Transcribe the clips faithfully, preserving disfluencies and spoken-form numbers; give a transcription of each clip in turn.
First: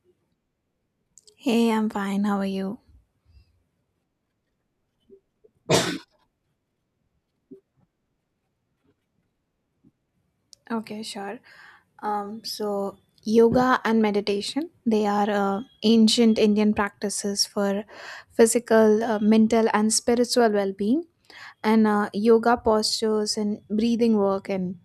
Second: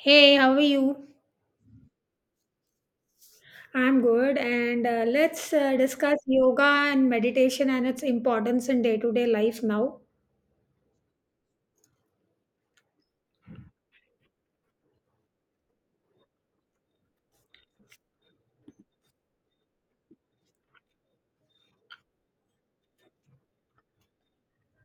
Hey, how are you? Hey, I'm fine. How are you? I'm good, and uh, let's uh, discuss yoga and meditation and its importance in day-to-day life now. Okay, sure. Um, so yoga and meditation, they are uh, ancient Indian practices for physical, uh, mental, and spiritual well-being. And uh, Yoga postures and breathing work and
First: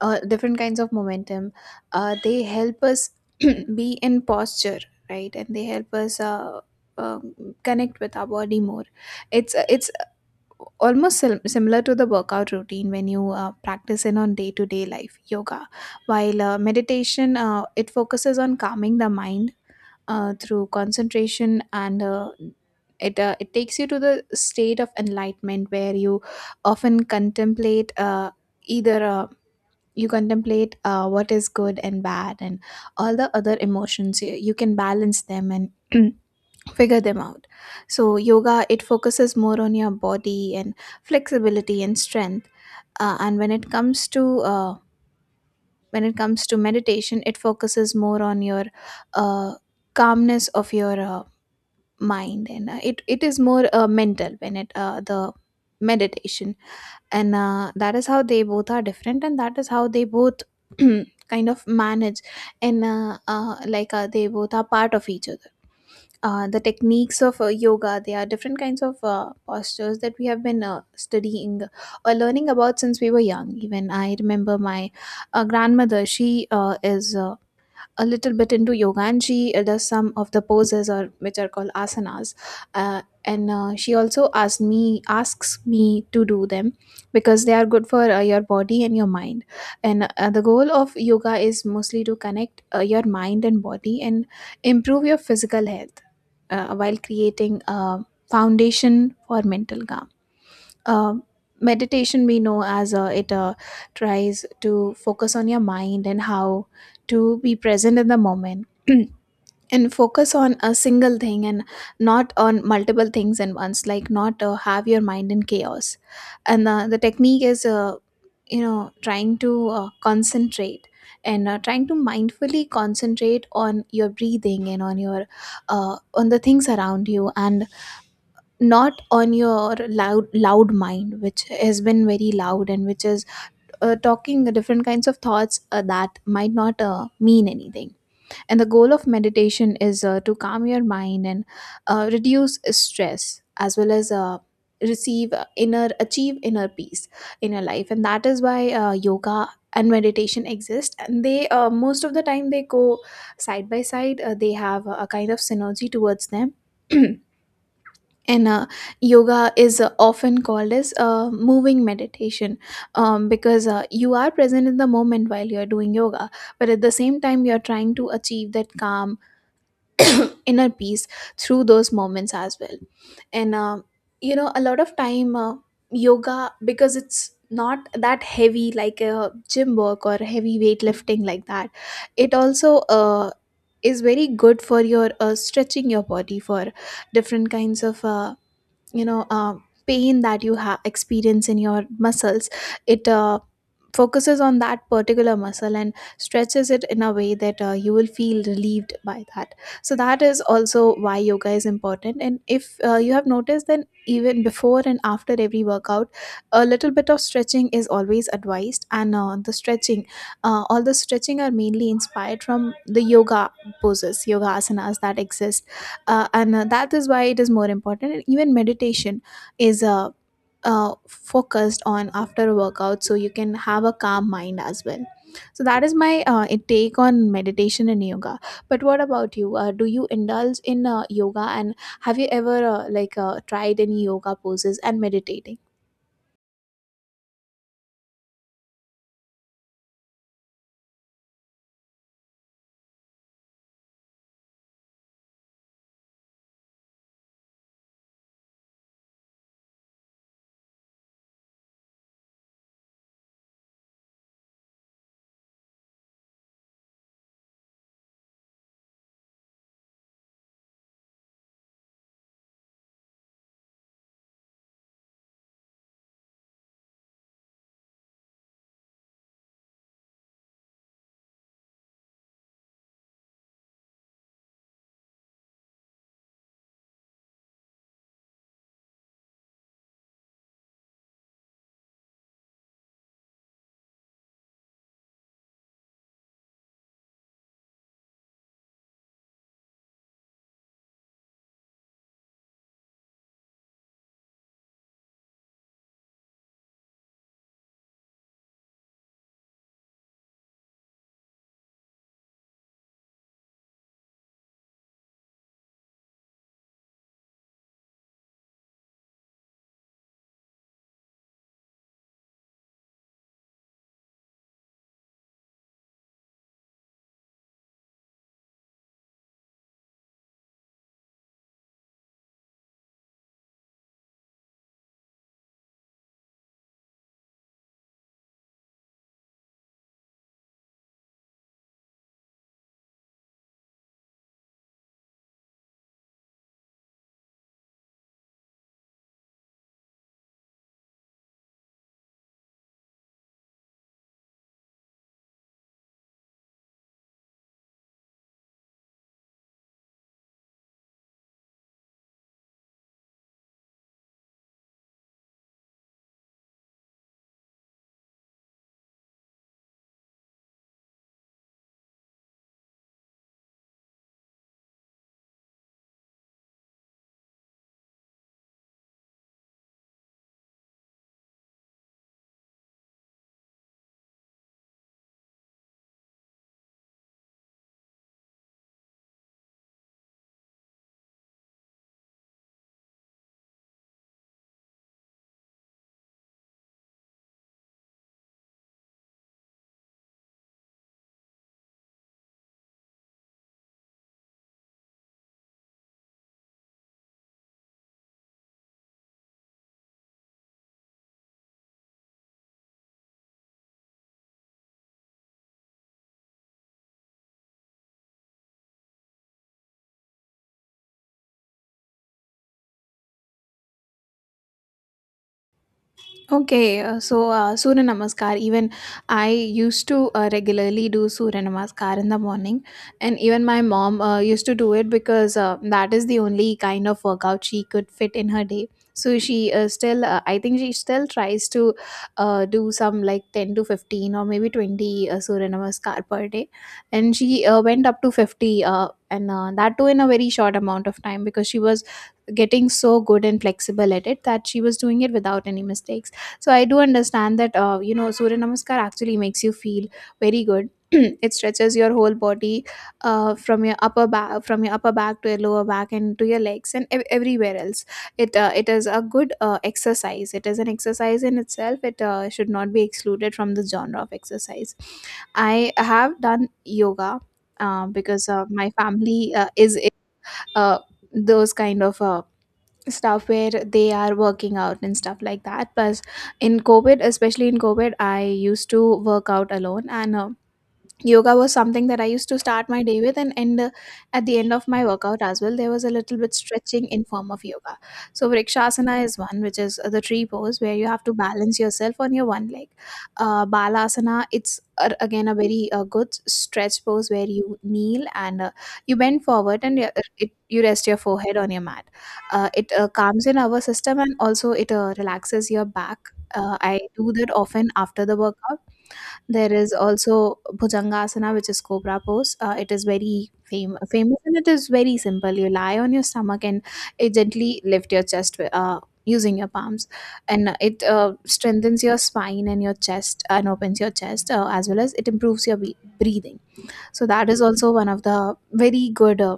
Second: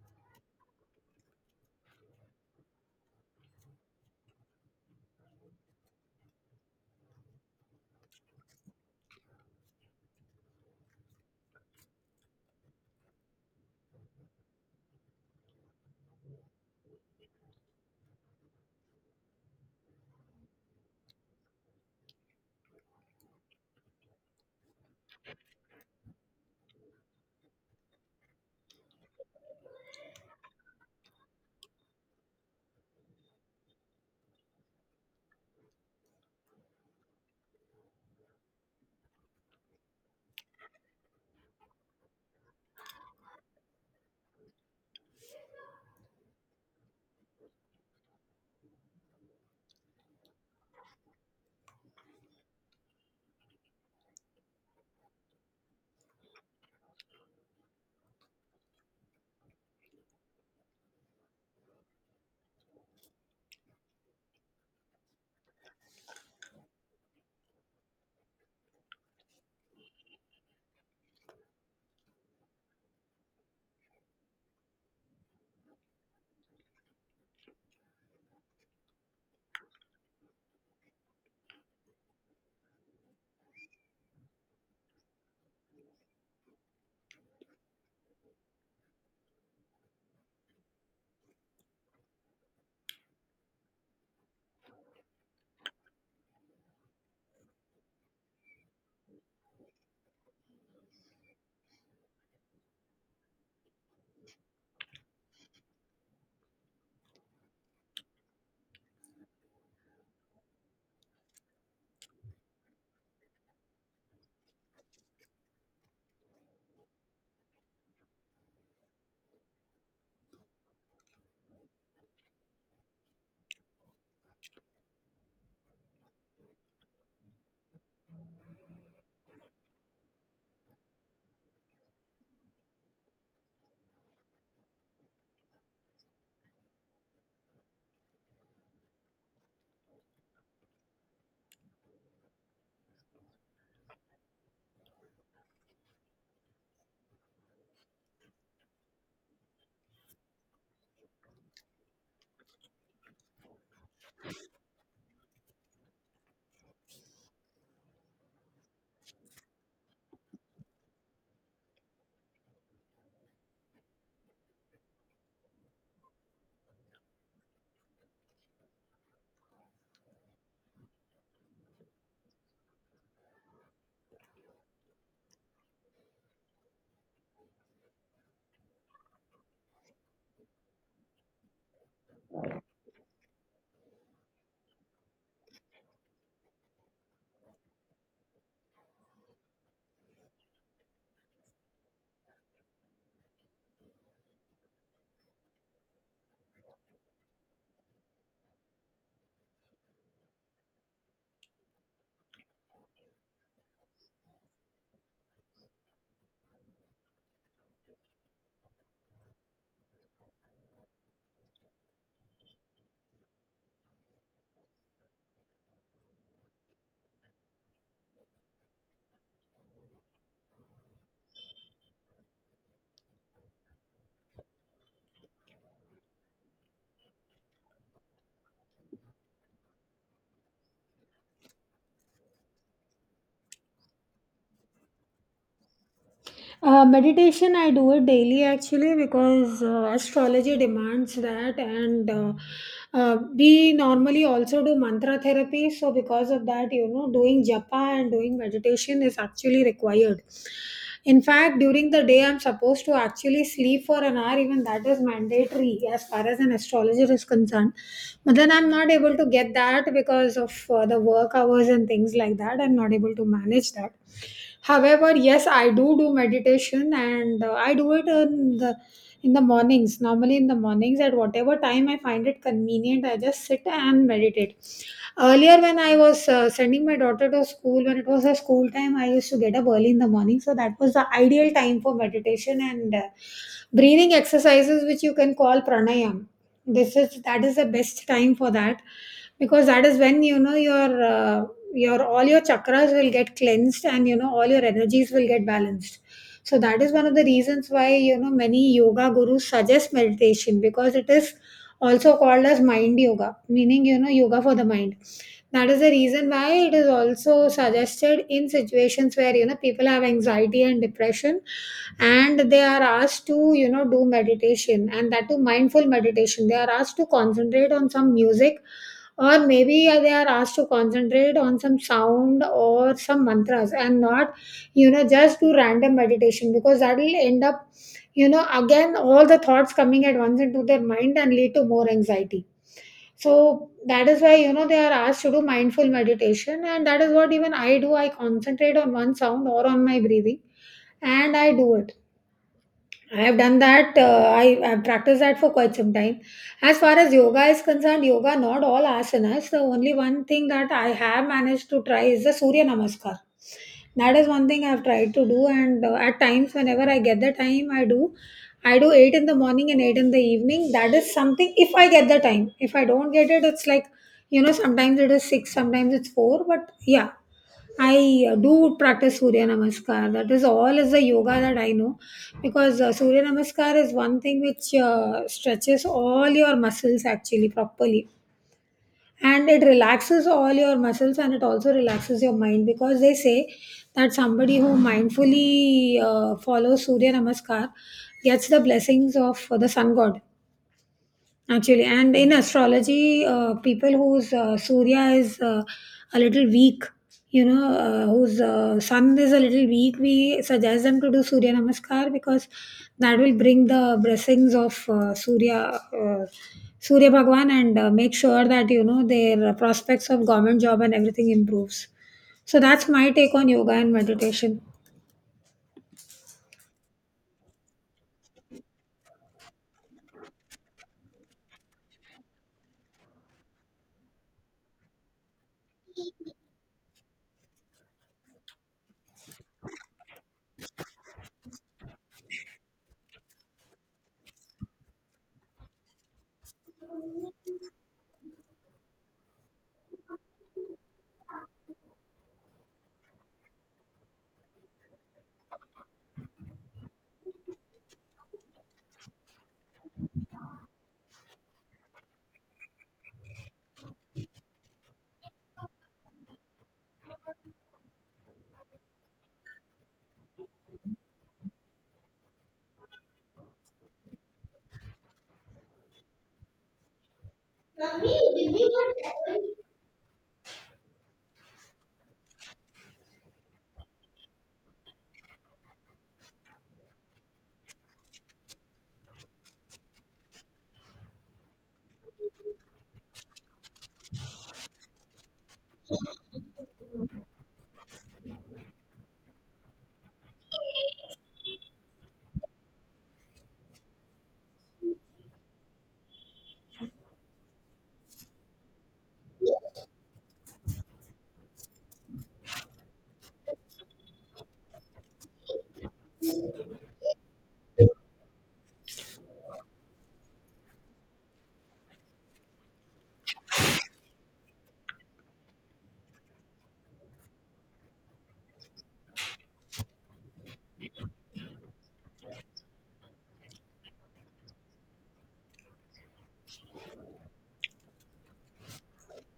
uh, different kinds of momentum, uh, they help us be in posture, right? And they help us uh, um connect with our body more. It's it's almost sim- similar to the workout routine when you uh, practice in on day-to-day life yoga while uh, meditation uh, it focuses on calming the mind uh, through concentration and uh, it, uh, it takes you to the state of enlightenment where you often contemplate uh, either uh, you contemplate uh, what is good and bad, and all the other emotions you, you can balance them and figure them out. So yoga, it focuses more on your body and flexibility and strength, uh, and when it comes to uh, when it comes to meditation, it focuses more on your uh, calmness of your uh, mind, and uh, it it is more uh, mental, when it uh, the meditation. And uh, that is how they both are different, and that is how they both kind of manage. And uh, uh, like uh, They both are part of each other. Uh, the techniques of uh, yoga, there are different kinds of uh, postures that we have been uh, studying or learning about since we were young. Even I remember my uh, grandmother, she uh, is uh, a little bit into yoga, and she uh, does some of the poses, or which are called asanas. Uh, and uh, She also asked me asks me to do them because they are good for uh, your body and your mind. And uh, The goal of yoga is mostly to connect uh, your mind and body and improve your physical health, uh, while creating a foundation for mental calm. Um Meditation, we know as uh, it uh, tries to focus on your mind and how to be present in the moment and focus on a single thing and not on multiple things at once, like not uh, have your mind in chaos. And uh, The technique is uh, you know trying to uh, concentrate, and uh, trying to mindfully concentrate on your breathing and on your uh, on the things around you, and not on your loud loud mind, which has been very loud, and which is uh, talking different kinds of thoughts uh, that might not uh, mean anything. And the goal of meditation is uh, to calm your mind and uh, reduce stress, as well as uh, receive uh, inner, achieve inner peace in your life. And that is why uh, yoga and meditation exist. And they, uh, most of the time, they go side by side. Uh, they have a kind of synergy towards them. and uh, Yoga is uh, often called as uh, moving meditation, um, because uh, you are present in the moment while you are doing yoga, but at the same time you are trying to achieve that calm inner peace through those moments as well. And um, you know A lot of time, uh, yoga, because it's not that heavy like a gym work or heavy weightlifting like that, it also uh, is very good for your uh, stretching your body for different kinds of uh, you know uh, pain that you have experience in your muscles. It uh, focuses on that particular muscle and stretches it in a way that uh, you will feel relieved by that. So that is also why yoga is important. And if uh, you have noticed, then even before and after every workout, a little bit of stretching is always advised. And uh, the stretching uh, All the stretching are mainly inspired from the yoga poses, yoga asanas, that exist. Uh, and uh, That is why it is more important. And even meditation is uh, uh, focused on after a workout, so you can have a calm mind as well. So that is my uh, take on meditation and yoga. But what about you? Uh, do you indulge in uh, yoga, and have you ever uh, like uh, tried any yoga poses and meditating? Uh, meditation, I do it daily actually because uh, astrology demands that, and uh, uh, we normally also do mantra therapy. So, because of that, you know, doing japa and doing meditation is actually required. In fact, during the day, I'm supposed to actually sleep for an hour, even that is mandatory as far as an astrologer is concerned. But then I'm not able to get that because of uh, the work hours and things like that. I'm not able to manage that. However, yes, I do do meditation, and uh, I do it in the in the mornings, normally in the mornings, at whatever time I find it convenient. I just sit and meditate. Earlier, when I was uh, sending my daughter to school, when it was her school time, I used to get up early in the morning, so that was the ideal time for meditation and uh, breathing exercises, which you can call pranayam. This is that is the best time for that, because that is when, you know, your uh, your, all your chakras will get cleansed and, you know, all your energies will get balanced. So that is one of the reasons why, you know, many yoga gurus suggest meditation, because it is also called as mind yoga, meaning, you know, yoga for the mind. That is the reason why it is also suggested in situations where, you know, people have anxiety and depression, and they are asked to, you know, do meditation, and that too mindful meditation. They are asked to concentrate on some music, or maybe uh, they are asked to concentrate on some sound or some mantras, and not, you know, just do random meditation, because that will end up, you know, again all the thoughts coming at once into their mind and lead to more anxiety. So that is why, you know, they are asked to do mindful meditation. And that is what even I do. I concentrate on one sound or on my breathing, and I do it. I have done that. Uh, I have practiced that for quite some time. As far as yoga is concerned, yoga, not all asanas. The only one thing that I have managed to try is the Surya Namaskar. That is one thing I have tried to do, and uh, at times, whenever I get the time, I do. I do eight in the morning and eight in the evening. That is something if I get the time. If I don't get it, it's like, you know, sometimes it is six, sometimes it's four. But yeah, I uh, do practice Surya Namaskar. That is all is the yoga that I know, because uh, Surya Namaskar is one thing which uh, stretches all your muscles actually properly, and it relaxes all your muscles, and it also relaxes your mind, because they say that somebody who mindfully uh, follows Surya Namaskar gets the blessings of the sun god, actually. And in astrology, uh, people whose uh, surya is uh, a little weak, you know, uh, whose uh, sun is a little weak, we suggest them to do surya namaskar, because that will bring the blessings of uh, surya, uh, surya bhagwan, and uh, make sure that, you know, their prospects of government job and everything improves. So that's my take on yoga and meditation. Okay, uh, so uh, Surya Namaskar, even I used to uh, regularly do Surya Namaskar in the morning, and even my mom uh, used to do it because uh, that is the only kind of workout she could fit in her day. So she uh, still, uh, I think she still tries to uh, do some like ten to fifteen or maybe twenty uh, Surya Namaskar per day, and she uh, went up to fifty, uh, and uh, that too in a very short amount of time, because she was getting so good and flexible at it that she was doing it without any mistakes. So I do understand that uh, you know Surya Namaskar actually makes you feel very good. It stretches your whole body uh, from your upper back from your upper back to your lower back and to your legs and ev- everywhere else. It uh, it is a good uh, exercise. It is an exercise in itself. It uh, should not be excluded from the genre of exercise. I have done yoga uh, because uh, my family uh, is uh, those kind of uh, stuff where they are working out and stuff like that. But in COVID, especially in COVID, I used to work out alone, and uh, yoga was something that I used to start my day with, and end uh, at the end of my workout as well, there was a little bit stretching in form of yoga. So vrikshasana is one, which is uh, the tree pose where you have to balance yourself on your one leg. uh, Balasana, it's uh, again a very uh, good stretch pose where you kneel and uh, you bend forward and you- it, you rest your forehead on your mat. Uh, it uh, calms in our system, and also it uh, relaxes your back. uh, I do that often after the workout. There is also Bhujangasana, which is cobra pose. Uh, it is very fam- famous and it is very simple. You lie on your stomach and uh, gently lift your chest uh, using your palms, and it uh, strengthens your spine and your chest, uh, and opens your chest, uh, as well as it improves your be- breathing. So that is also one of the very good uh,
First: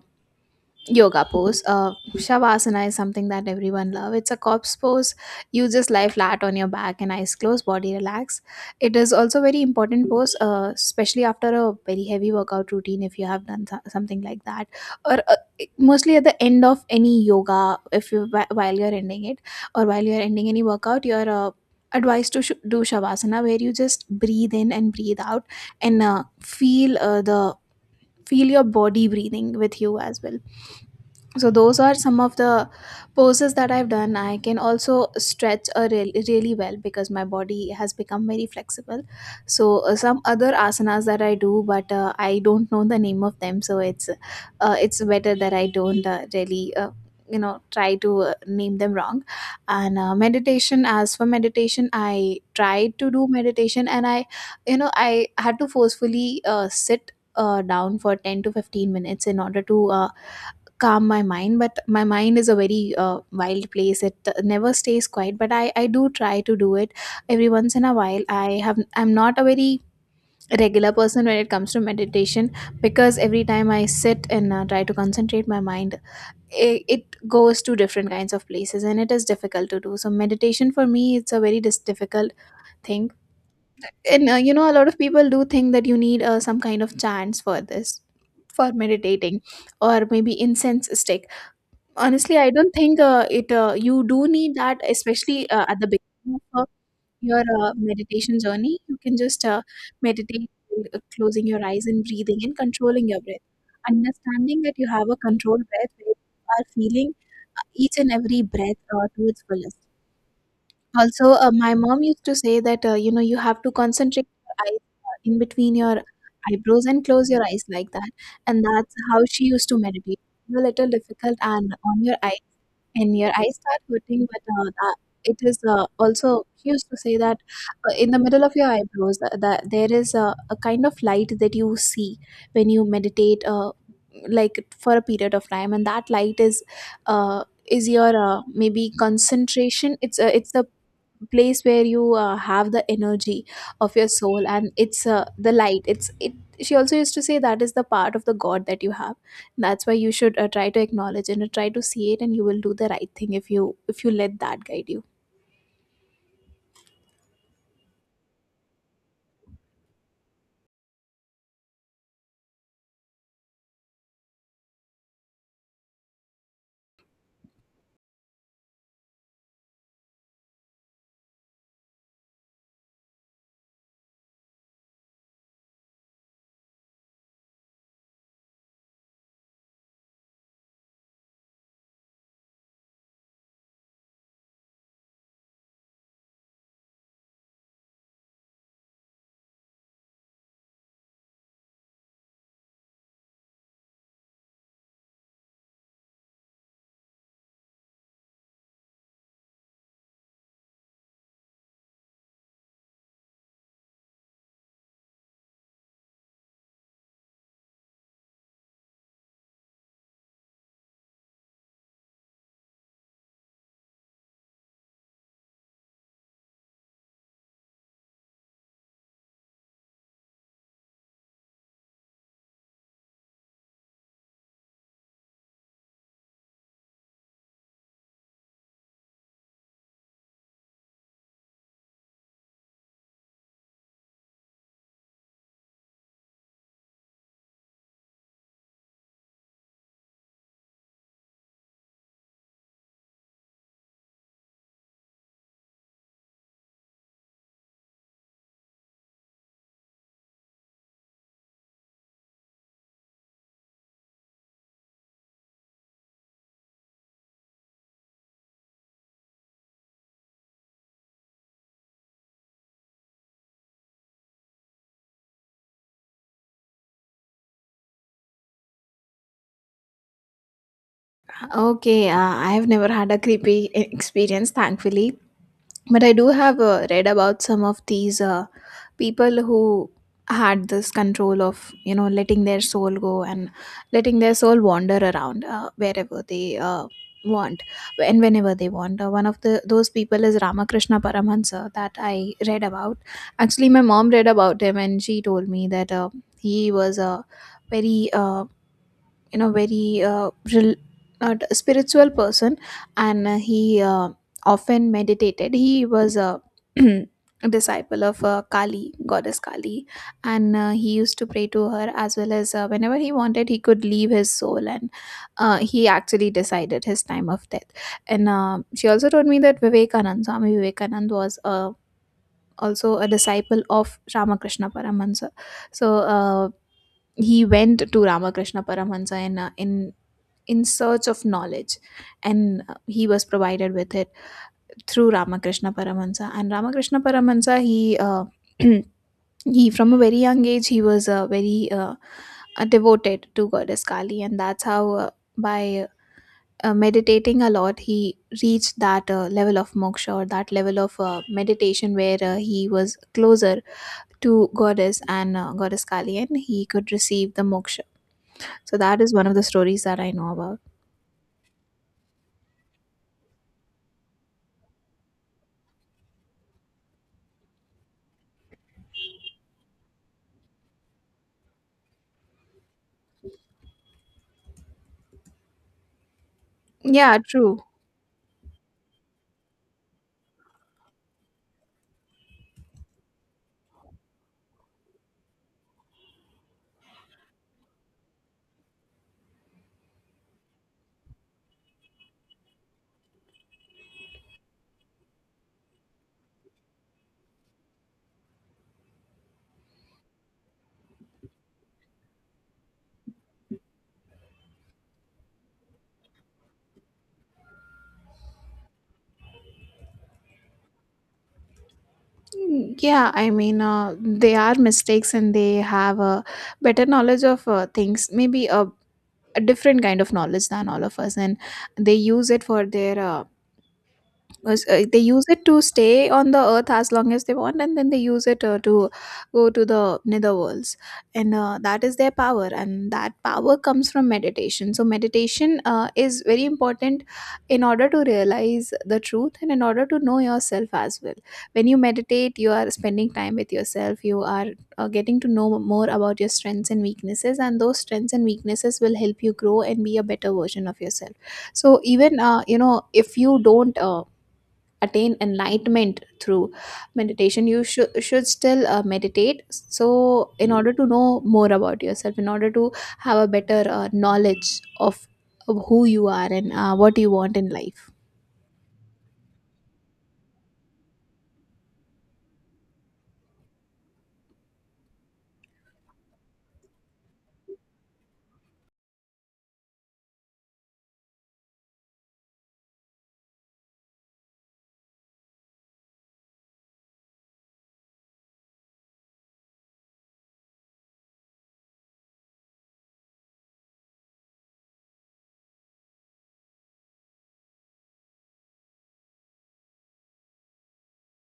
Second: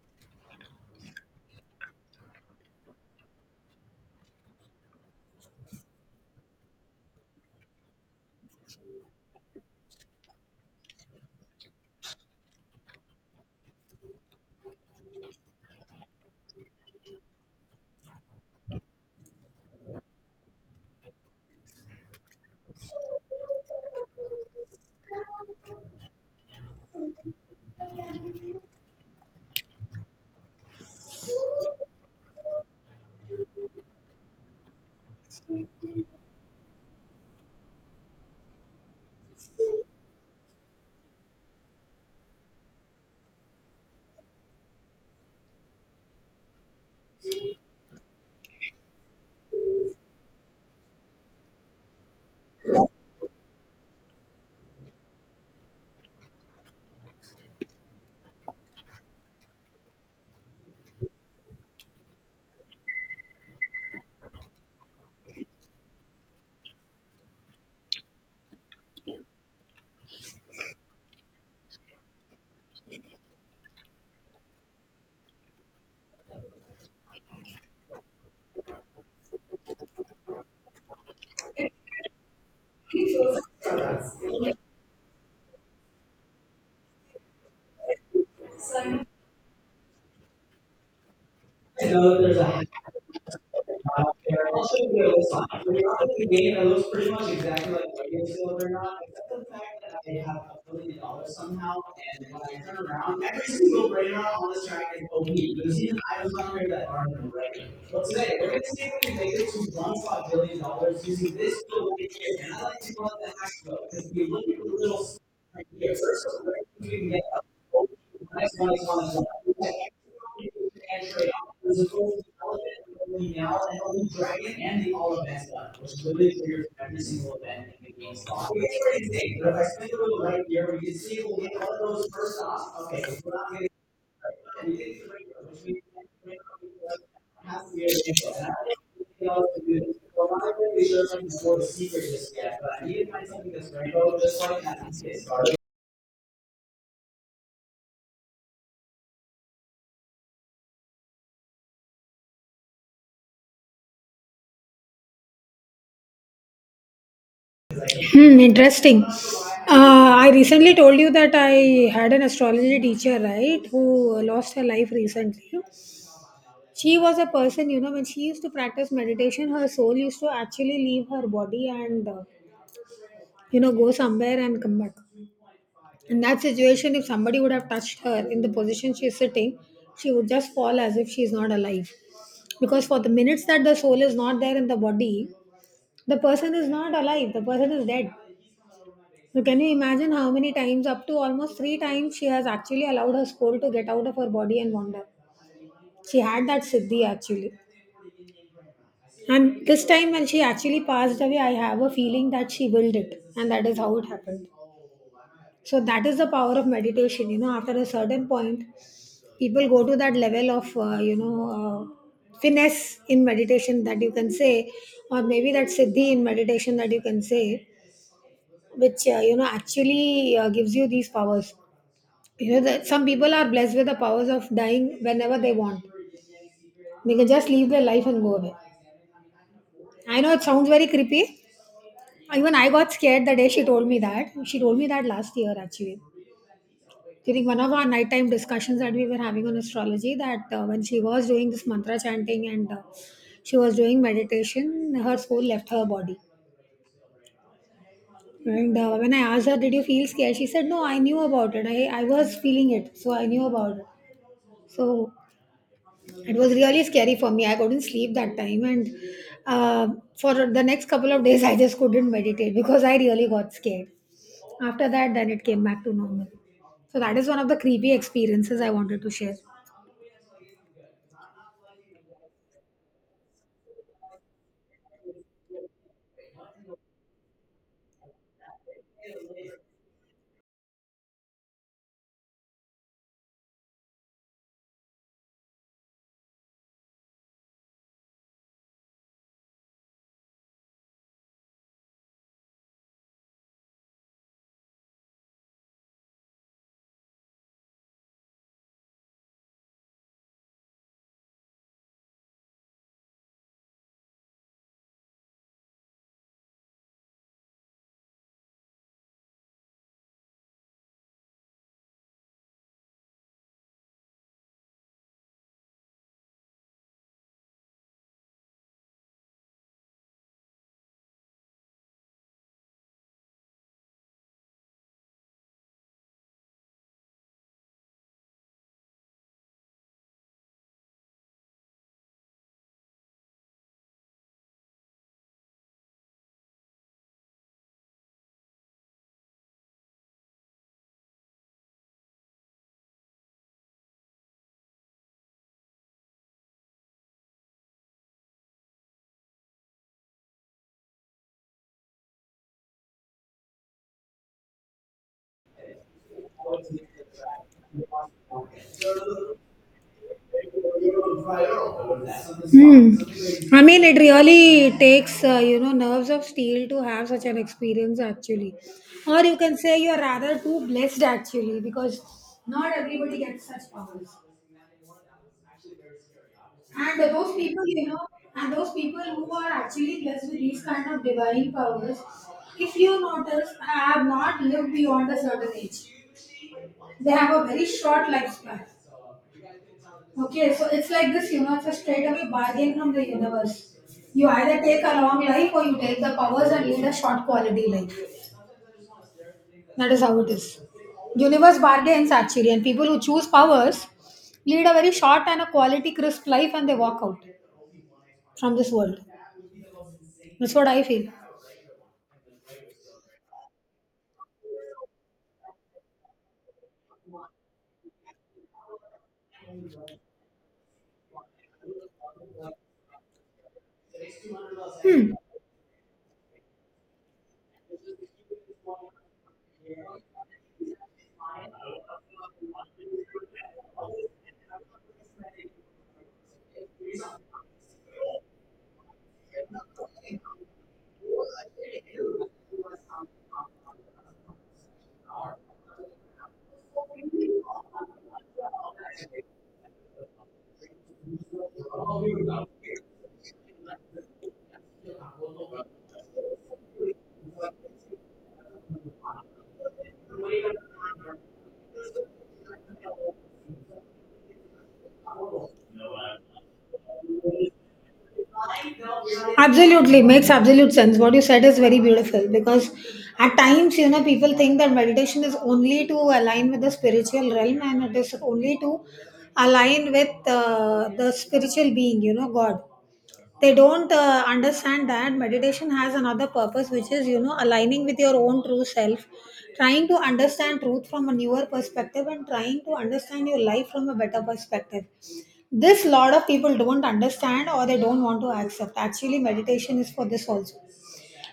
yoga pose. uh Shavasana is something that everyone love. It's a corpse pose. You just lie flat on your back, and eyes closed, body relax. It is also very important pose, uh, especially after a very heavy workout routine, if you have done so- something like that, or uh, mostly at the end of any yoga, if you whi- while you're ending it, or while you're ending any workout, you're uh, advised to sh- do shavasana, where you just breathe in and breathe out, and uh, feel uh, the feel your body breathing with you as well. So those are some of the poses that I've done. I can also stretch a real, really well because my body has become very flexible. So uh, some other asanas that I do, but uh, I don't know the name of them, so it's uh, it's better that I don't uh, really uh, you know try to uh, name them wrong. And uh, meditation as for meditation I tried to do meditation and I you know I had to forcefully uh, sit uh, down for ten to fifteen minutes in order to uh, calm my mind but my mind is a very uh, wild place it uh, never stays quiet but I I do try to do it every once in a while I have I'm not a very regular person when it comes to meditation because every time I sit and uh, try to concentrate my mind it, it goes to different kinds of places and it is difficult to do so meditation for me it's a very dis- difficult thing and uh, you know, a lot of people do think that you need uh, some kind of chants for this, for meditating, or maybe incense stick. Honestly, I don't think uh, it. Uh, you do need that, especially uh, at the beginning of uh, your uh, meditation journey. You can just uh, meditate, uh, closing your eyes and breathing and controlling your breath. Understanding that you have a controlled breath where you are feeling uh, each and every breath uh, to its fullest. Also, uh, my mom used to say that uh, you know you have to concentrate your eyes uh, in between your eyebrows and close your eyes like that, and that's how she used to meditate. A little difficult and on your eyes and your eyes start hurting but uh, that, it is uh, also he used to say that uh, in the middle of your eyebrows that, that there is a, a kind of light that you see when you meditate uh, like for a period of time, and that light is uh, is your uh, maybe concentration. It's uh, it's the place where you uh, have the energy of your soul, and it's uh, the light it's it she also used to say that is the part of the god that you have. That's why you should uh, try to acknowledge and uh, try to see it, and you will do the right thing if you if you let that guide you. Hmm, interesting. Uh, I recently told you that I had an astrology teacher, right, who lost her life recently. She was a person, you know, when she used to practice meditation, her soul used to actually leave her body and, uh, you know, go somewhere and come back. In that situation, if somebody would have touched her in the position she's sitting, she would just fall as if she's not alive. Because for the minutes that the soul is not there in the body, the person is not alive, the person is dead. So can you imagine how many times, up to almost three times, she has actually allowed her soul to get out of her body and wander. She had that siddhi actually. And this time when she actually passed away, I have a feeling that she willed it. And that is how it happened. So that is the power of meditation. You know, after a certain point, people go to that level of, uh, you know, uh, finesse in meditation that you can say, or maybe that siddhi in meditation that you can say, which, uh, you know, actually uh, gives you these powers. You know that some people are blessed with the powers of dying whenever they want. They can just leave their life and go away. I know it sounds very creepy. Even I got scared the day she told me that. She told me that last year actually. During one of our nighttime discussions that we were having on astrology, that uh, when she was doing this mantra chanting and uh, she was doing meditation, her soul left her body. And uh, when I asked her, did you feel scared? She said, no, I knew about it. I, I was feeling it. So I knew about it. So it was really scary for me. I couldn't sleep that time, and uh, for the next couple of days, I just couldn't meditate because I really got scared. After that, then it came back to normal. So that is one of the creepy experiences I wanted to share. Okay, uh, I have never had a creepy experience, thankfully, but I do have uh, read about some of these uh, people who had this control of, you know, letting their soul go and letting their soul wander around uh, wherever they uh, want and whenever they want. Uh, one of the those people is Ramakrishna Paramahansa that I read about. Actually, my mom read about him and she told me that uh, he was a very uh, you know, very uh, rel- not spiritual person, and uh, he uh, often meditated. He was a disciple of uh, kali goddess Kali, and uh, he used to pray to her as well as uh, whenever he wanted, he could leave his soul, and uh, he actually decided his time of death. And uh, she also told me that vivekanand Swami Vivekanand was uh, also a disciple of Ramakrishna Paramahansa. So uh, he went to Ramakrishna Paramahansa in uh, in in search of knowledge, and uh, he was provided with it through Ramakrishna Paramahansa. And ramakrishna paramahansa he uh, he from a very young age, he was uh, very uh, uh, devoted to goddess Kali, and that's how uh, by uh, meditating a lot, he reached that uh, level of moksha, or that level of uh, meditation where uh, he was closer to goddess, and uh, goddess Kali, and he could receive the moksha. So that is one of the stories that I know about. Hmm. I mean, it really takes, uh, you know, nerves of steel to have such an experience, actually. Or you can say you're rather too blessed, actually, because not everybody gets such powers. And Yeah, those people, true. you know, and those people who are actually blessed with these kind of divine powers, if you notice, have not lived beyond a certain age. They have a very short lifespan. Okay, so it's like this, you know, it's a straightaway bargain from the universe. You either take a long life or you take the powers and lead a short quality life. That is how it is. Universe bargains actually, and people who choose powers lead a very short and a quality crisp life, and they walk out from this world. That's what I feel. Hmm. Yeah, I mean, uh, they are mistakes and they have a better knowledge of uh, things, maybe a, a different kind of knowledge than all of us, and they use it for their uh, was, uh, they use it to stay on the earth as long as they want, and then they use it uh, to go to the nether worlds. And uh, that is their power, and that power comes from meditation. So meditation uh, is very important in order to realize the truth and in order to know yourself as well. When you meditate, you are spending time with yourself. You are uh, getting to know more about your strengths and weaknesses, and those strengths and weaknesses will help you grow and be a better version of yourself. So even uh, you know, if you don't uh, attain enlightenment through meditation, you should should still uh, meditate, so in order to know more about yourself, in order to have a better uh, knowledge of, of who you are and uh, what you want in life. Absolutely, makes absolute sense. What you said is very beautiful, because at times, you know, people think that meditation is only to align with the spiritual realm, and it is only to align with uh, the spiritual being, you know, God. They don't uh, understand that meditation has another purpose, which is, you know, aligning with your own true self, trying to understand truth from a newer perspective, and trying to understand your life from a better perspective. This, lot of people don't understand, or they don't want to accept, actually meditation is for this also.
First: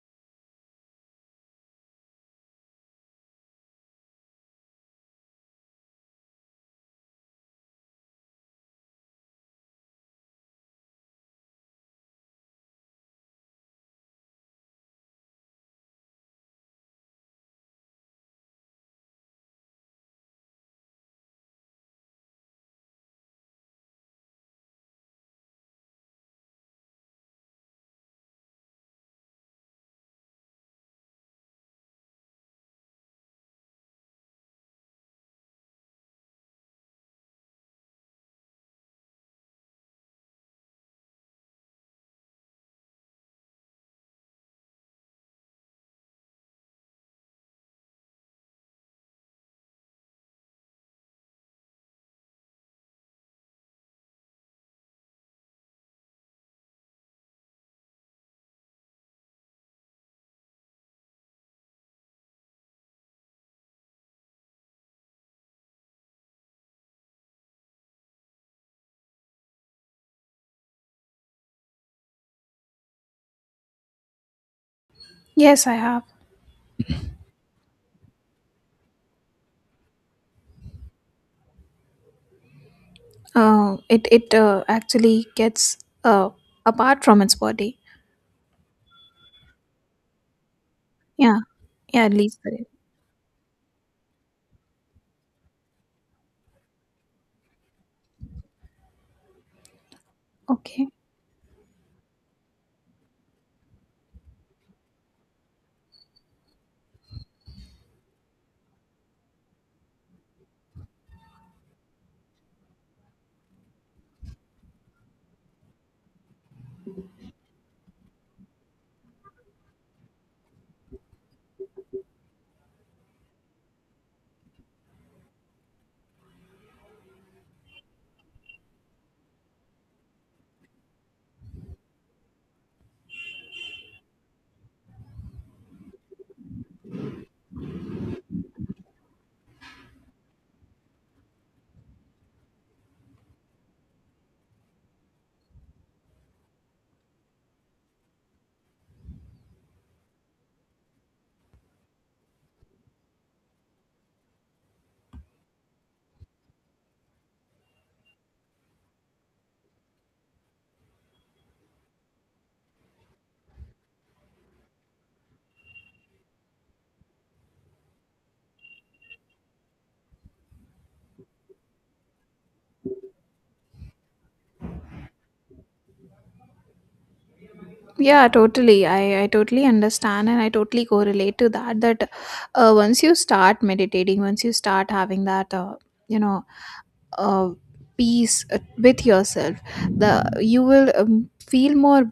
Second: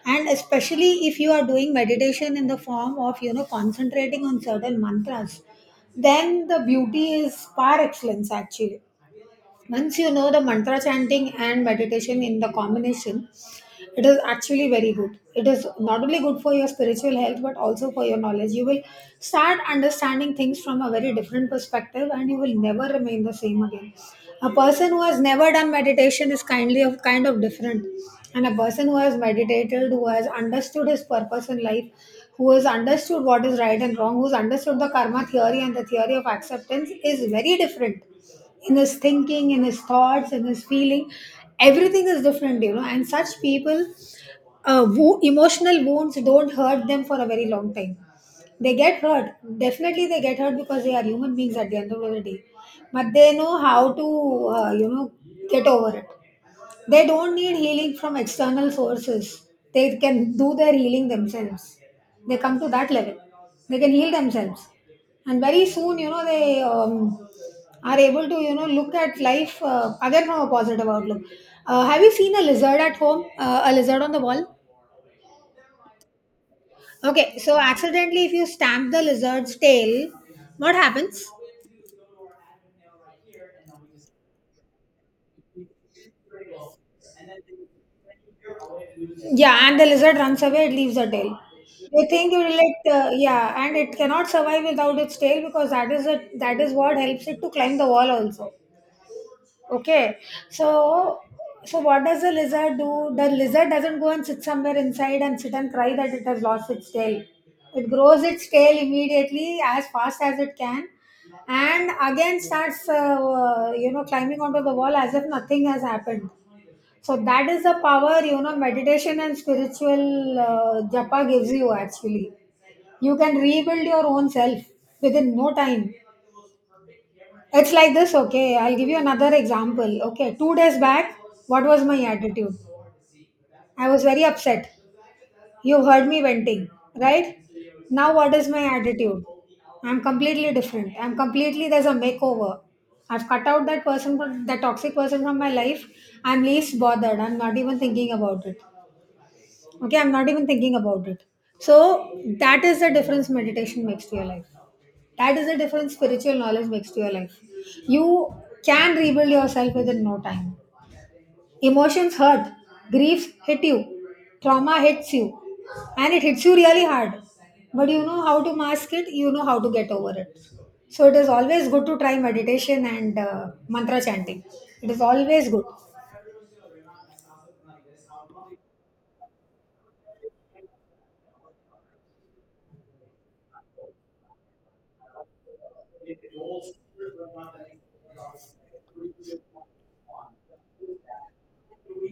And especially if you are doing meditation in the form of, you know, concentrating on certain mantras, then the beauty is par excellence, actually. Once you know the mantra chanting and meditation in the combination, it is actually very good. It is not only good for your spiritual health, but also for your knowledge. You will start understanding things from a very different perspective, and you will never remain the same again. A person who has never done meditation is kindly of kind of different, and a person who has meditated, who has understood his purpose in life, who has understood what is right and wrong, who's understood the karma theory and the theory of acceptance, is very different in his thinking, in his thoughts, in his feeling. Everything is different, you know, and such people, uh, wo- emotional wounds don't hurt them for a very long time. They get hurt, definitely they get hurt, because they are human beings at the end of the day. But they know how to, uh, you know, get over it. They don't need healing from external sources. They can do their healing themselves. They come to that level. They can heal themselves. And very soon, you know, they um, are able to, you know, look at life uh, again from a positive outlook. Uh, have you seen a lizard at home? Uh, a lizard on the wall? Yes, I have. Okay, so accidentally, if you stamp the lizard's tail, what happens? Uh, it it uh, actually gets uh, apart from its body. Yeah, and the lizard runs away, it leaves a tail. Yeah, yeah, They at think it least for will it. let, uh, yeah, and it cannot survive without its tail, because that is it. That is what helps it to climb the wall also. Okay, Okay. so so what does the lizard do? The lizard doesn't go and sit somewhere inside and sit and cry that it has lost its tail. It grows its tail immediately as fast as it can, and again starts uh, uh, you know, climbing onto the wall as if nothing has happened. So that is the power, you know, meditation and spiritual uh, japa gives you actually. You can rebuild your own self within no time. It's like this, okay? I'll give you another example. Okay, two days back, what was my attitude? I was very upset. You heard me venting, right? Now, what is my attitude? I'm completely different. I'm completely, there's a makeover. I've cut out that person, from- that toxic person from my life. I'm least bothered. I'm not even thinking about it. Okay, I'm not even thinking about it. So that is the difference meditation makes to your life. That is the difference spiritual knowledge makes to your life. You can rebuild yourself within no time. Emotions hurt, griefs hit you, trauma hits you, and it hits you really hard. But you know how to mask it, you know how to get over it. So it is always good to try meditation and uh, mantra chanting. It is always good. Yeah, totally. I, I totally understand, and I totally correlate to that. That uh, once you start meditating, once you start having that, uh, you know, uh, peace uh, with yourself, the you will um, feel more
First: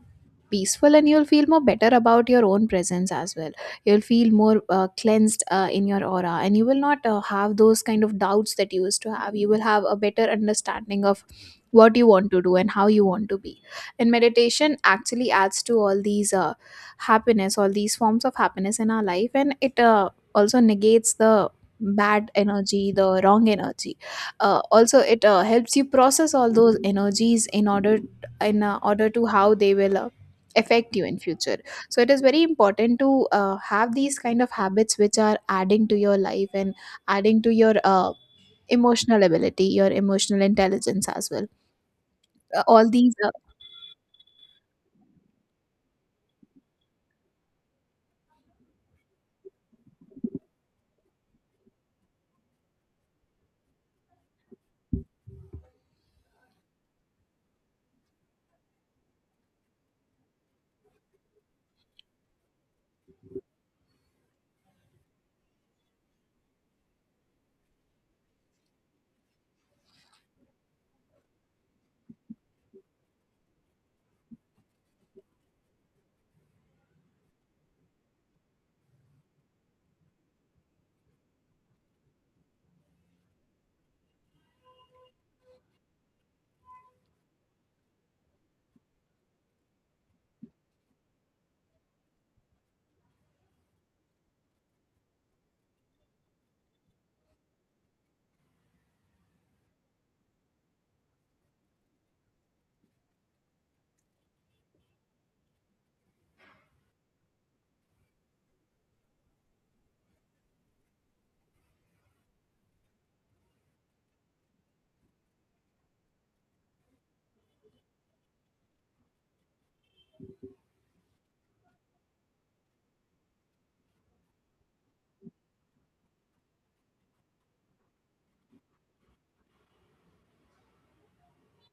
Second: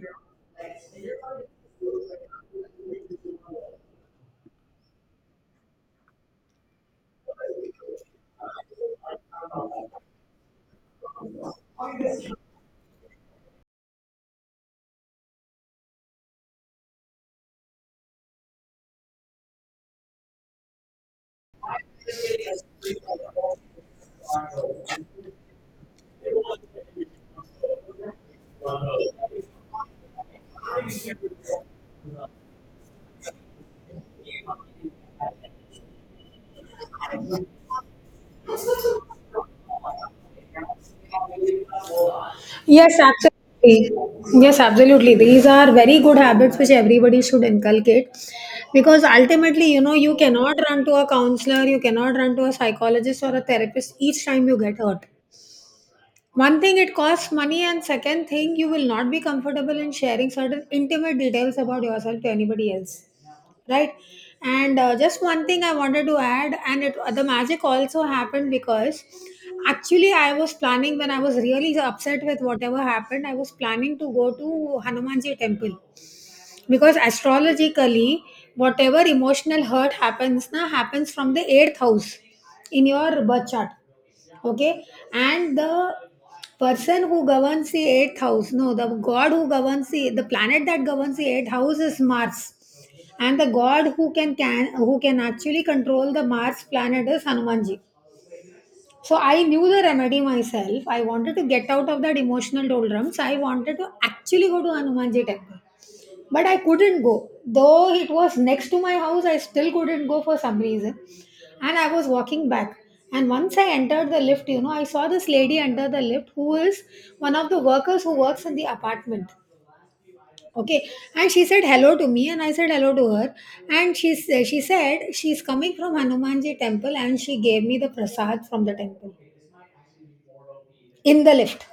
peaceful, and you'll feel more better about your own presence as well. You'll feel more uh, cleansed uh, in your aura, and you will not uh, have those kind of doubts that you used to have. You will have a better understanding of what you want to do and how you want to be. And meditation actually adds to all these uh, happiness, all these forms of happiness in our life, and it uh, also negates the bad energy, the wrong energy. Uh, also, it uh, helps you process all those energies in order in uh, order to how they will uh, affect you in future. So it is very important to uh, have these kind of habits which are adding to your life and adding to your uh, emotional ability, your emotional intelligence as well. Uh, all Yes, these uh, absolutely. Yes, absolutely. These are very good habits which everybody should inculcate, because ultimately, you know, you cannot run to a counselor, you cannot run to a psychologist or a therapist each time you get hurt. One thing, it costs money, and second thing, you will not be comfortable in sharing certain intimate details about yourself to anybody else, right? And uh, just one thing I wanted to add, and it, the magic also happened because actually I was planning, when I was really upset with whatever happened, I was planning to go to Hanumanji temple, because astrologically, whatever emotional hurt happens na happens from the eighth house in your birth chart, okay? And the person who governs the eighth house, no, the god who governs, the the planet that governs the eighth house is Mars. And the god who can can who can actually control the Mars planet is Hanumanji. So I knew the remedy myself. I wanted to get out of that emotional doldrums. I wanted to actually go to Hanumanji temple, but I couldn't go. Though it was next to my house, I still couldn't go for some reason. And I was walking back. And once I entered the lift, you know, I saw this lady under the lift, who is one of the workers who works in the apartment. Okay. And she said hello to me, and I said hello to her. And she, sa- she said she's coming from Hanumanji temple, and she gave me the prasad from the temple in the lift.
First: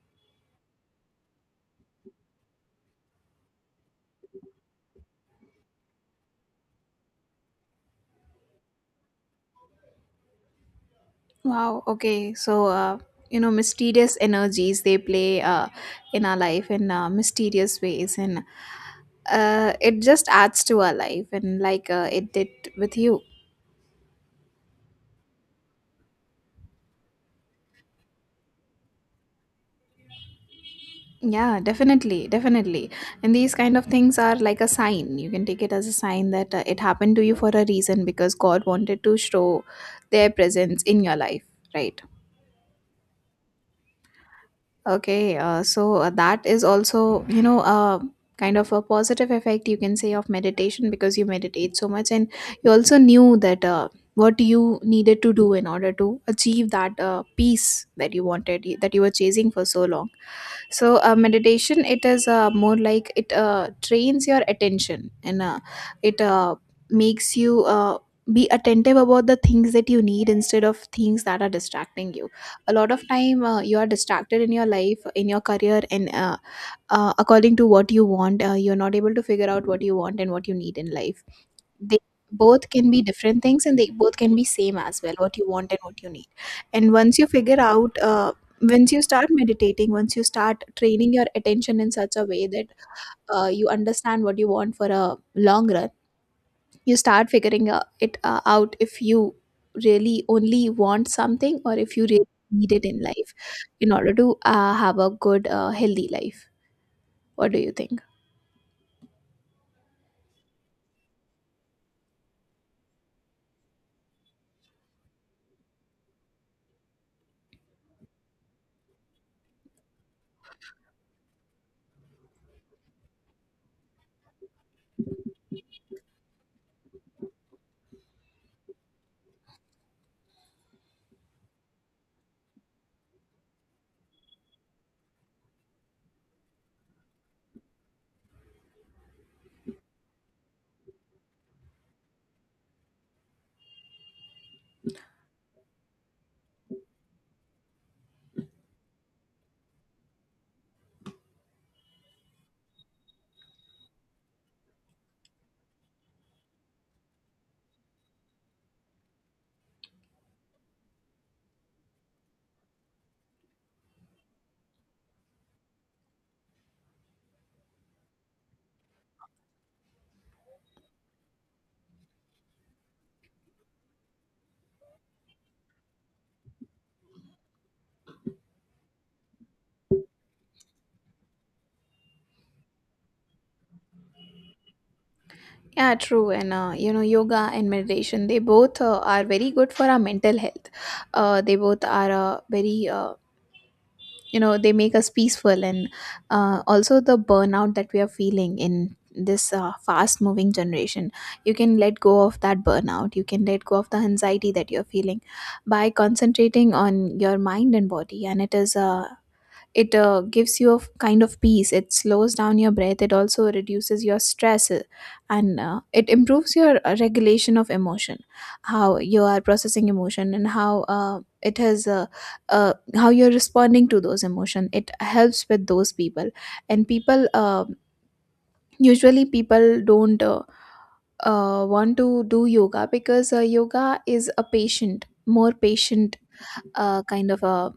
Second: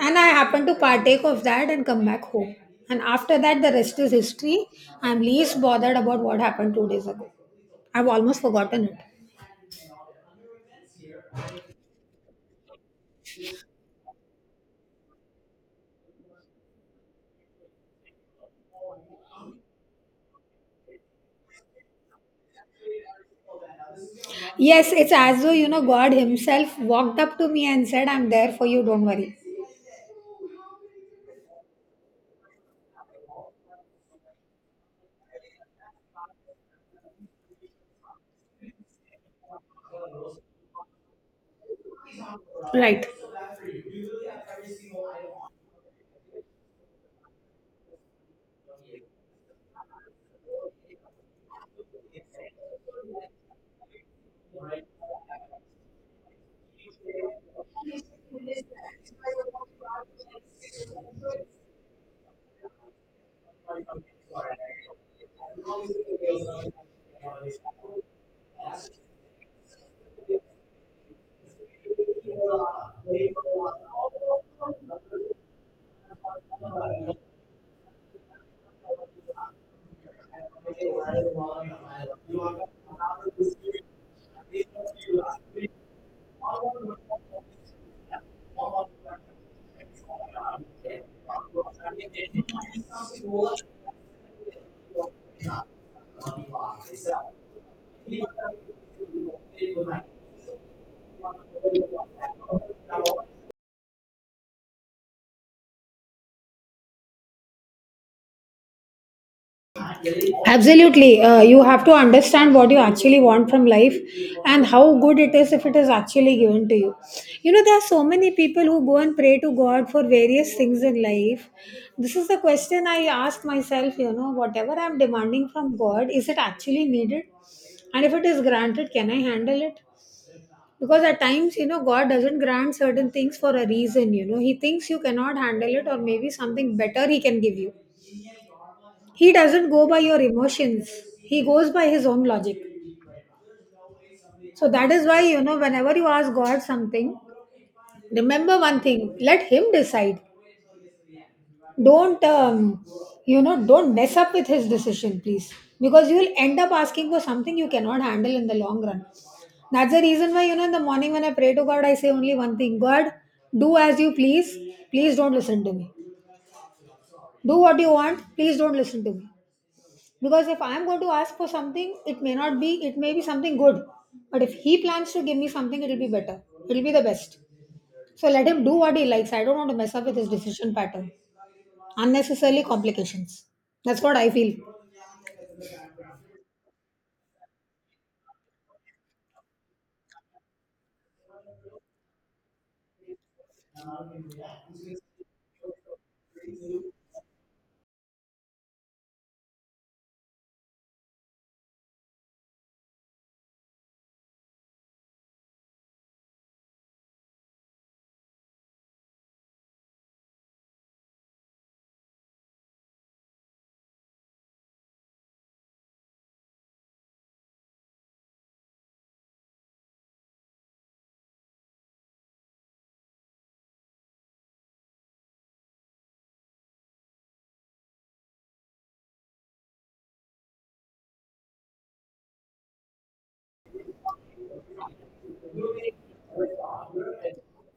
And I happened to partake of that and come back home. And after that, the rest is history. I'm least bothered about what happened two days ago. I've almost forgotten it. Wow. Okay, so uh, you know, mysterious energies, they play uh, in our life in uh, mysterious ways, and uh, it just adds to our life, and like uh, it did with you. Yes, it's as though, you know, God Himself walked up to me and said, I'm there for you, don't worry. Yeah, definitely, definitely. And these kind of things are like a sign. You can take it as a sign that uh, it happened to you for a reason, because God wanted to show their presence in your life, right? Right. Okay, uh, so uh, that is also, you know, uh, kind of a positive effect, you can say, of meditation, because you meditate so much and you also knew that uh, what you needed to do in order to achieve that uh, peace that you wanted, that you were chasing for so long. So uh, meditation, it is uh, more like it uh, trains your attention, and uh, it uh, makes you uh, be attentive about the things that you need instead of things that are distracting you. A lot of time uh, you are distracted in your life, in your career, and uh, uh, according to what you want, uh, you're not able to figure out what you want and what you need in life. They both can be different things and they both can be same as well, what you want and what you need. And once you figure out uh, once you start meditating, once you start training your attention in such a way that uh, you understand what you want for a long run, you start figuring uh, it uh, out, if you really only want something or if you really need it in life in order to uh, have a good uh, healthy life. What do you think? Absolutely. Uh, you have to understand what you actually want from life, and how good it is if it is actually given to you. You know, there are so many people who go and pray to God for various things in life. This is the question I ask myself, you know, whatever I'm demanding from God, is it actually needed? And if it is granted, can I handle it? Because at times, you know, God doesn't grant certain things for a reason. You know, He thinks you cannot handle it, or maybe something better He can give you. He doesn't go by your emotions, he goes by his own logic. So that is why, you know, whenever you ask God something, remember one thing, let Him decide. Don't um, you know, don't mess up with His decision, please, because you will end up asking for something you cannot handle in the long run. That's the reason why, you know, in the morning when I pray to God, I say only one thing: God, do as you please. Please don't listen to me. Do what you want, please don't listen to me. Because if I'm going to ask for something, it may not be, it may be something good, but if He plans to give me something, it'll be better, it'll be the best. So let Him do what He likes. I don't want to mess up with His decision pattern, unnecessarily complications. That's what I feel. Yeah, true. And uh, you know, yoga and meditation, they both uh, are very good for our mental health. Uh, they both are uh, very uh, you know, they make us peaceful. And uh, also, the burnout that we are feeling in this uh, fast moving generation, you can let go of that burnout, you can let go of the anxiety that you're feeling by concentrating on your mind and body. And it is a it uh, gives you a f- kind of peace. It slows down your breath, it also reduces your stress, uh, and uh, it improves your uh, regulation of emotion, how you are processing emotion, and how uh, it has uh, uh, how you're responding to those emotion. It helps with those people. And people uh, usually people don't uh, uh, want to do yoga, because uh, yoga is a patient, more patient uh, kind of a,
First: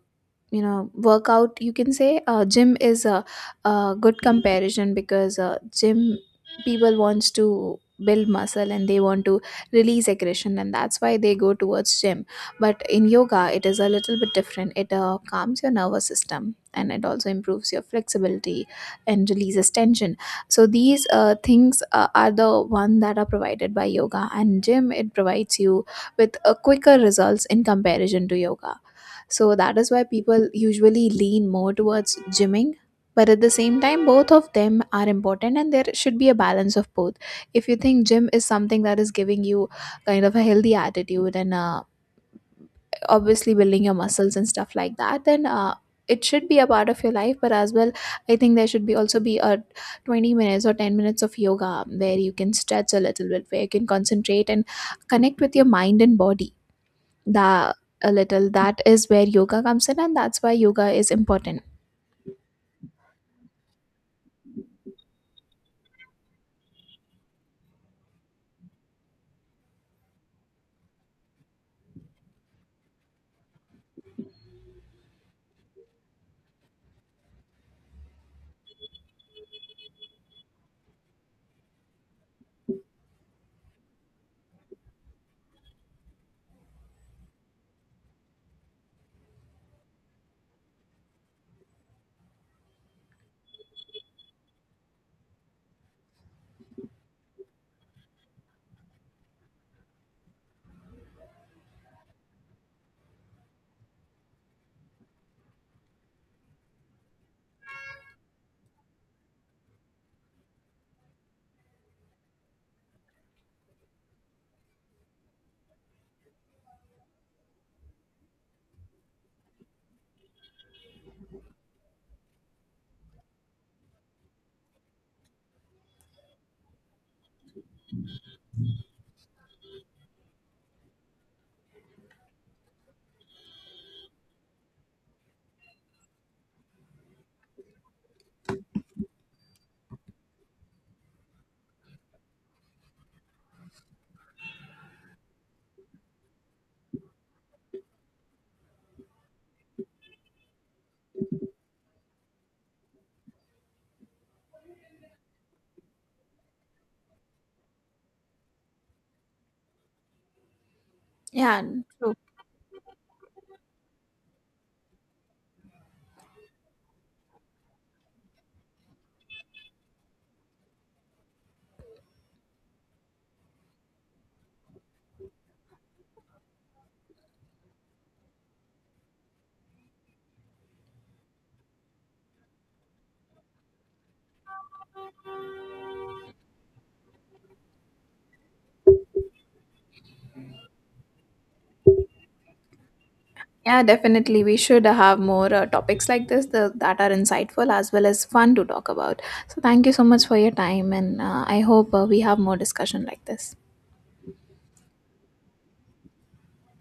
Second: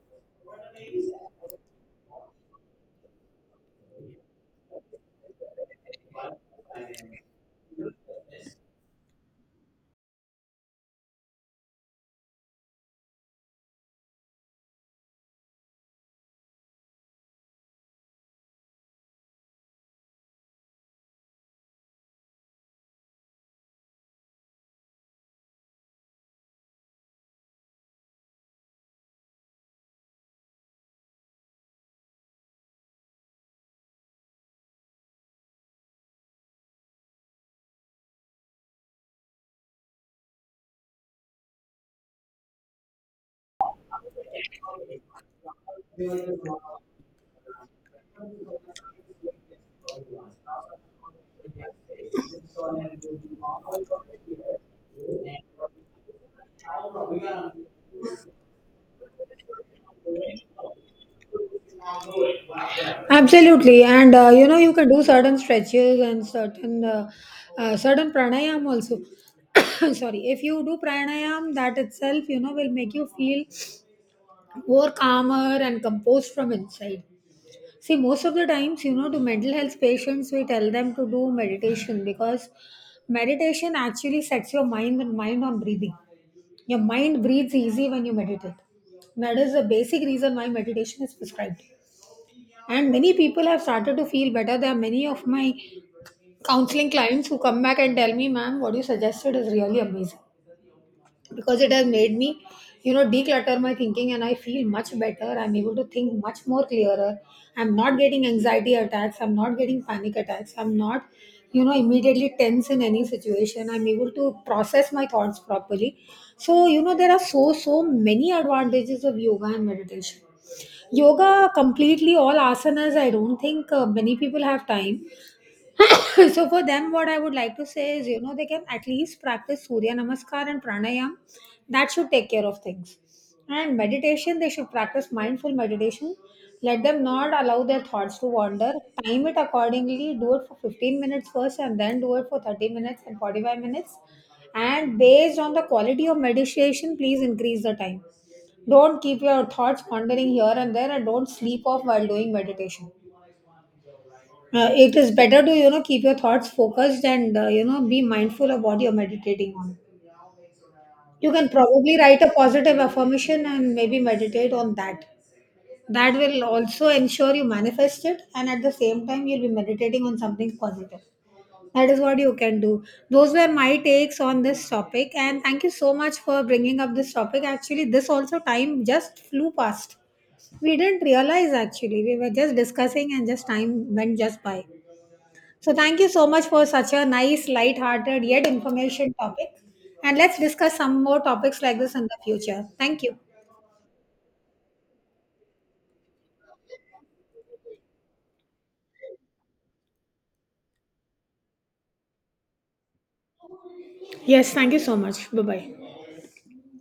you know, workout. You can say uh, gym is a, a good comparison, because uh, gym, people wants to build muscle and they want to release aggression, and that's why they go towards gym. But in yoga, it is a little bit different. It uh, calms your nervous system, and it also improves your flexibility and releases tension. So these uh, things uh, are the one that are provided by yoga, and gym, it provides you with a quicker results in comparison to yoga. So that is why people usually lean more towards gymming. But at the same time, both of them are important, and there should be a balance of both. If you think gym is something that is giving you kind of a healthy attitude and a obviously building your muscles and stuff like that, then uh, it should be a part of your life. But as well, I think there should be also be a twenty minutes or ten minutes of yoga where you can stretch a little bit, where you can concentrate and connect with your mind and body. The a little That is where yoga comes in, and that's why yoga is important. Absolutely. And uh, you know, you can do certain stretches and certain uh, uh, certain pranayam also. Sorry, if you do pranayam, that itself, you know, will make you feel more calmer and composed from inside. See, most of the times, you know, to mental health patients, we tell them to do meditation, because meditation actually sets your mind mind on breathing. Your mind breathes easy when you meditate. That is the basic reason why meditation is prescribed. And many people have started to feel better. There are many of my counseling clients who come back and tell me, ma'am, what you suggested is really amazing, because it has made me, you know, declutter my thinking, and I feel much better. I'm able to think much more clearer. I'm not getting anxiety attacks, I'm not getting panic attacks, I'm not, you know, immediately tense in any situation. I'm able to process my thoughts properly. So, you know, there are so so many advantages of yoga and meditation. Yoga completely, all asanas, I don't think uh, many people have time. So for them, what I would like to say is, you know, they can at least practice surya namaskar and pranayam. That should take care of things. And meditation, they should practice mindful meditation. Let them not allow their thoughts to wander. Time it accordingly, do it for fifteen minutes first, and then do it for thirty minutes and forty-five minutes. And based on the quality of meditation, please increase the time. Don't keep your thoughts wandering here and there, and don't sleep off while doing meditation. Uh, it is better to, you know, keep your thoughts focused, and uh, you know, be mindful of what you're meditating on. You can Yeah, probably write a positive affirmation and maybe meditate on that. That will also ensure you manifest it, and at the same time you'll be meditating on something positive. That is what you can do. Those were my takes on this topic, and thank you so much for bringing up this topic. Actually, this also, time just flew past, we didn't realize. Actually, we were just discussing and just time went just by. So thank you so much for such a nice, light-hearted yet information topic. And let's discuss some more topics like this in the future. Thank you. yeah, definitely, we should have more uh, topics like this tha- that are insightful as well as fun to talk about. So thank you so much for your time, and uh, I hope uh, we have more discussion like this. Yes, thank you so much. Bye bye.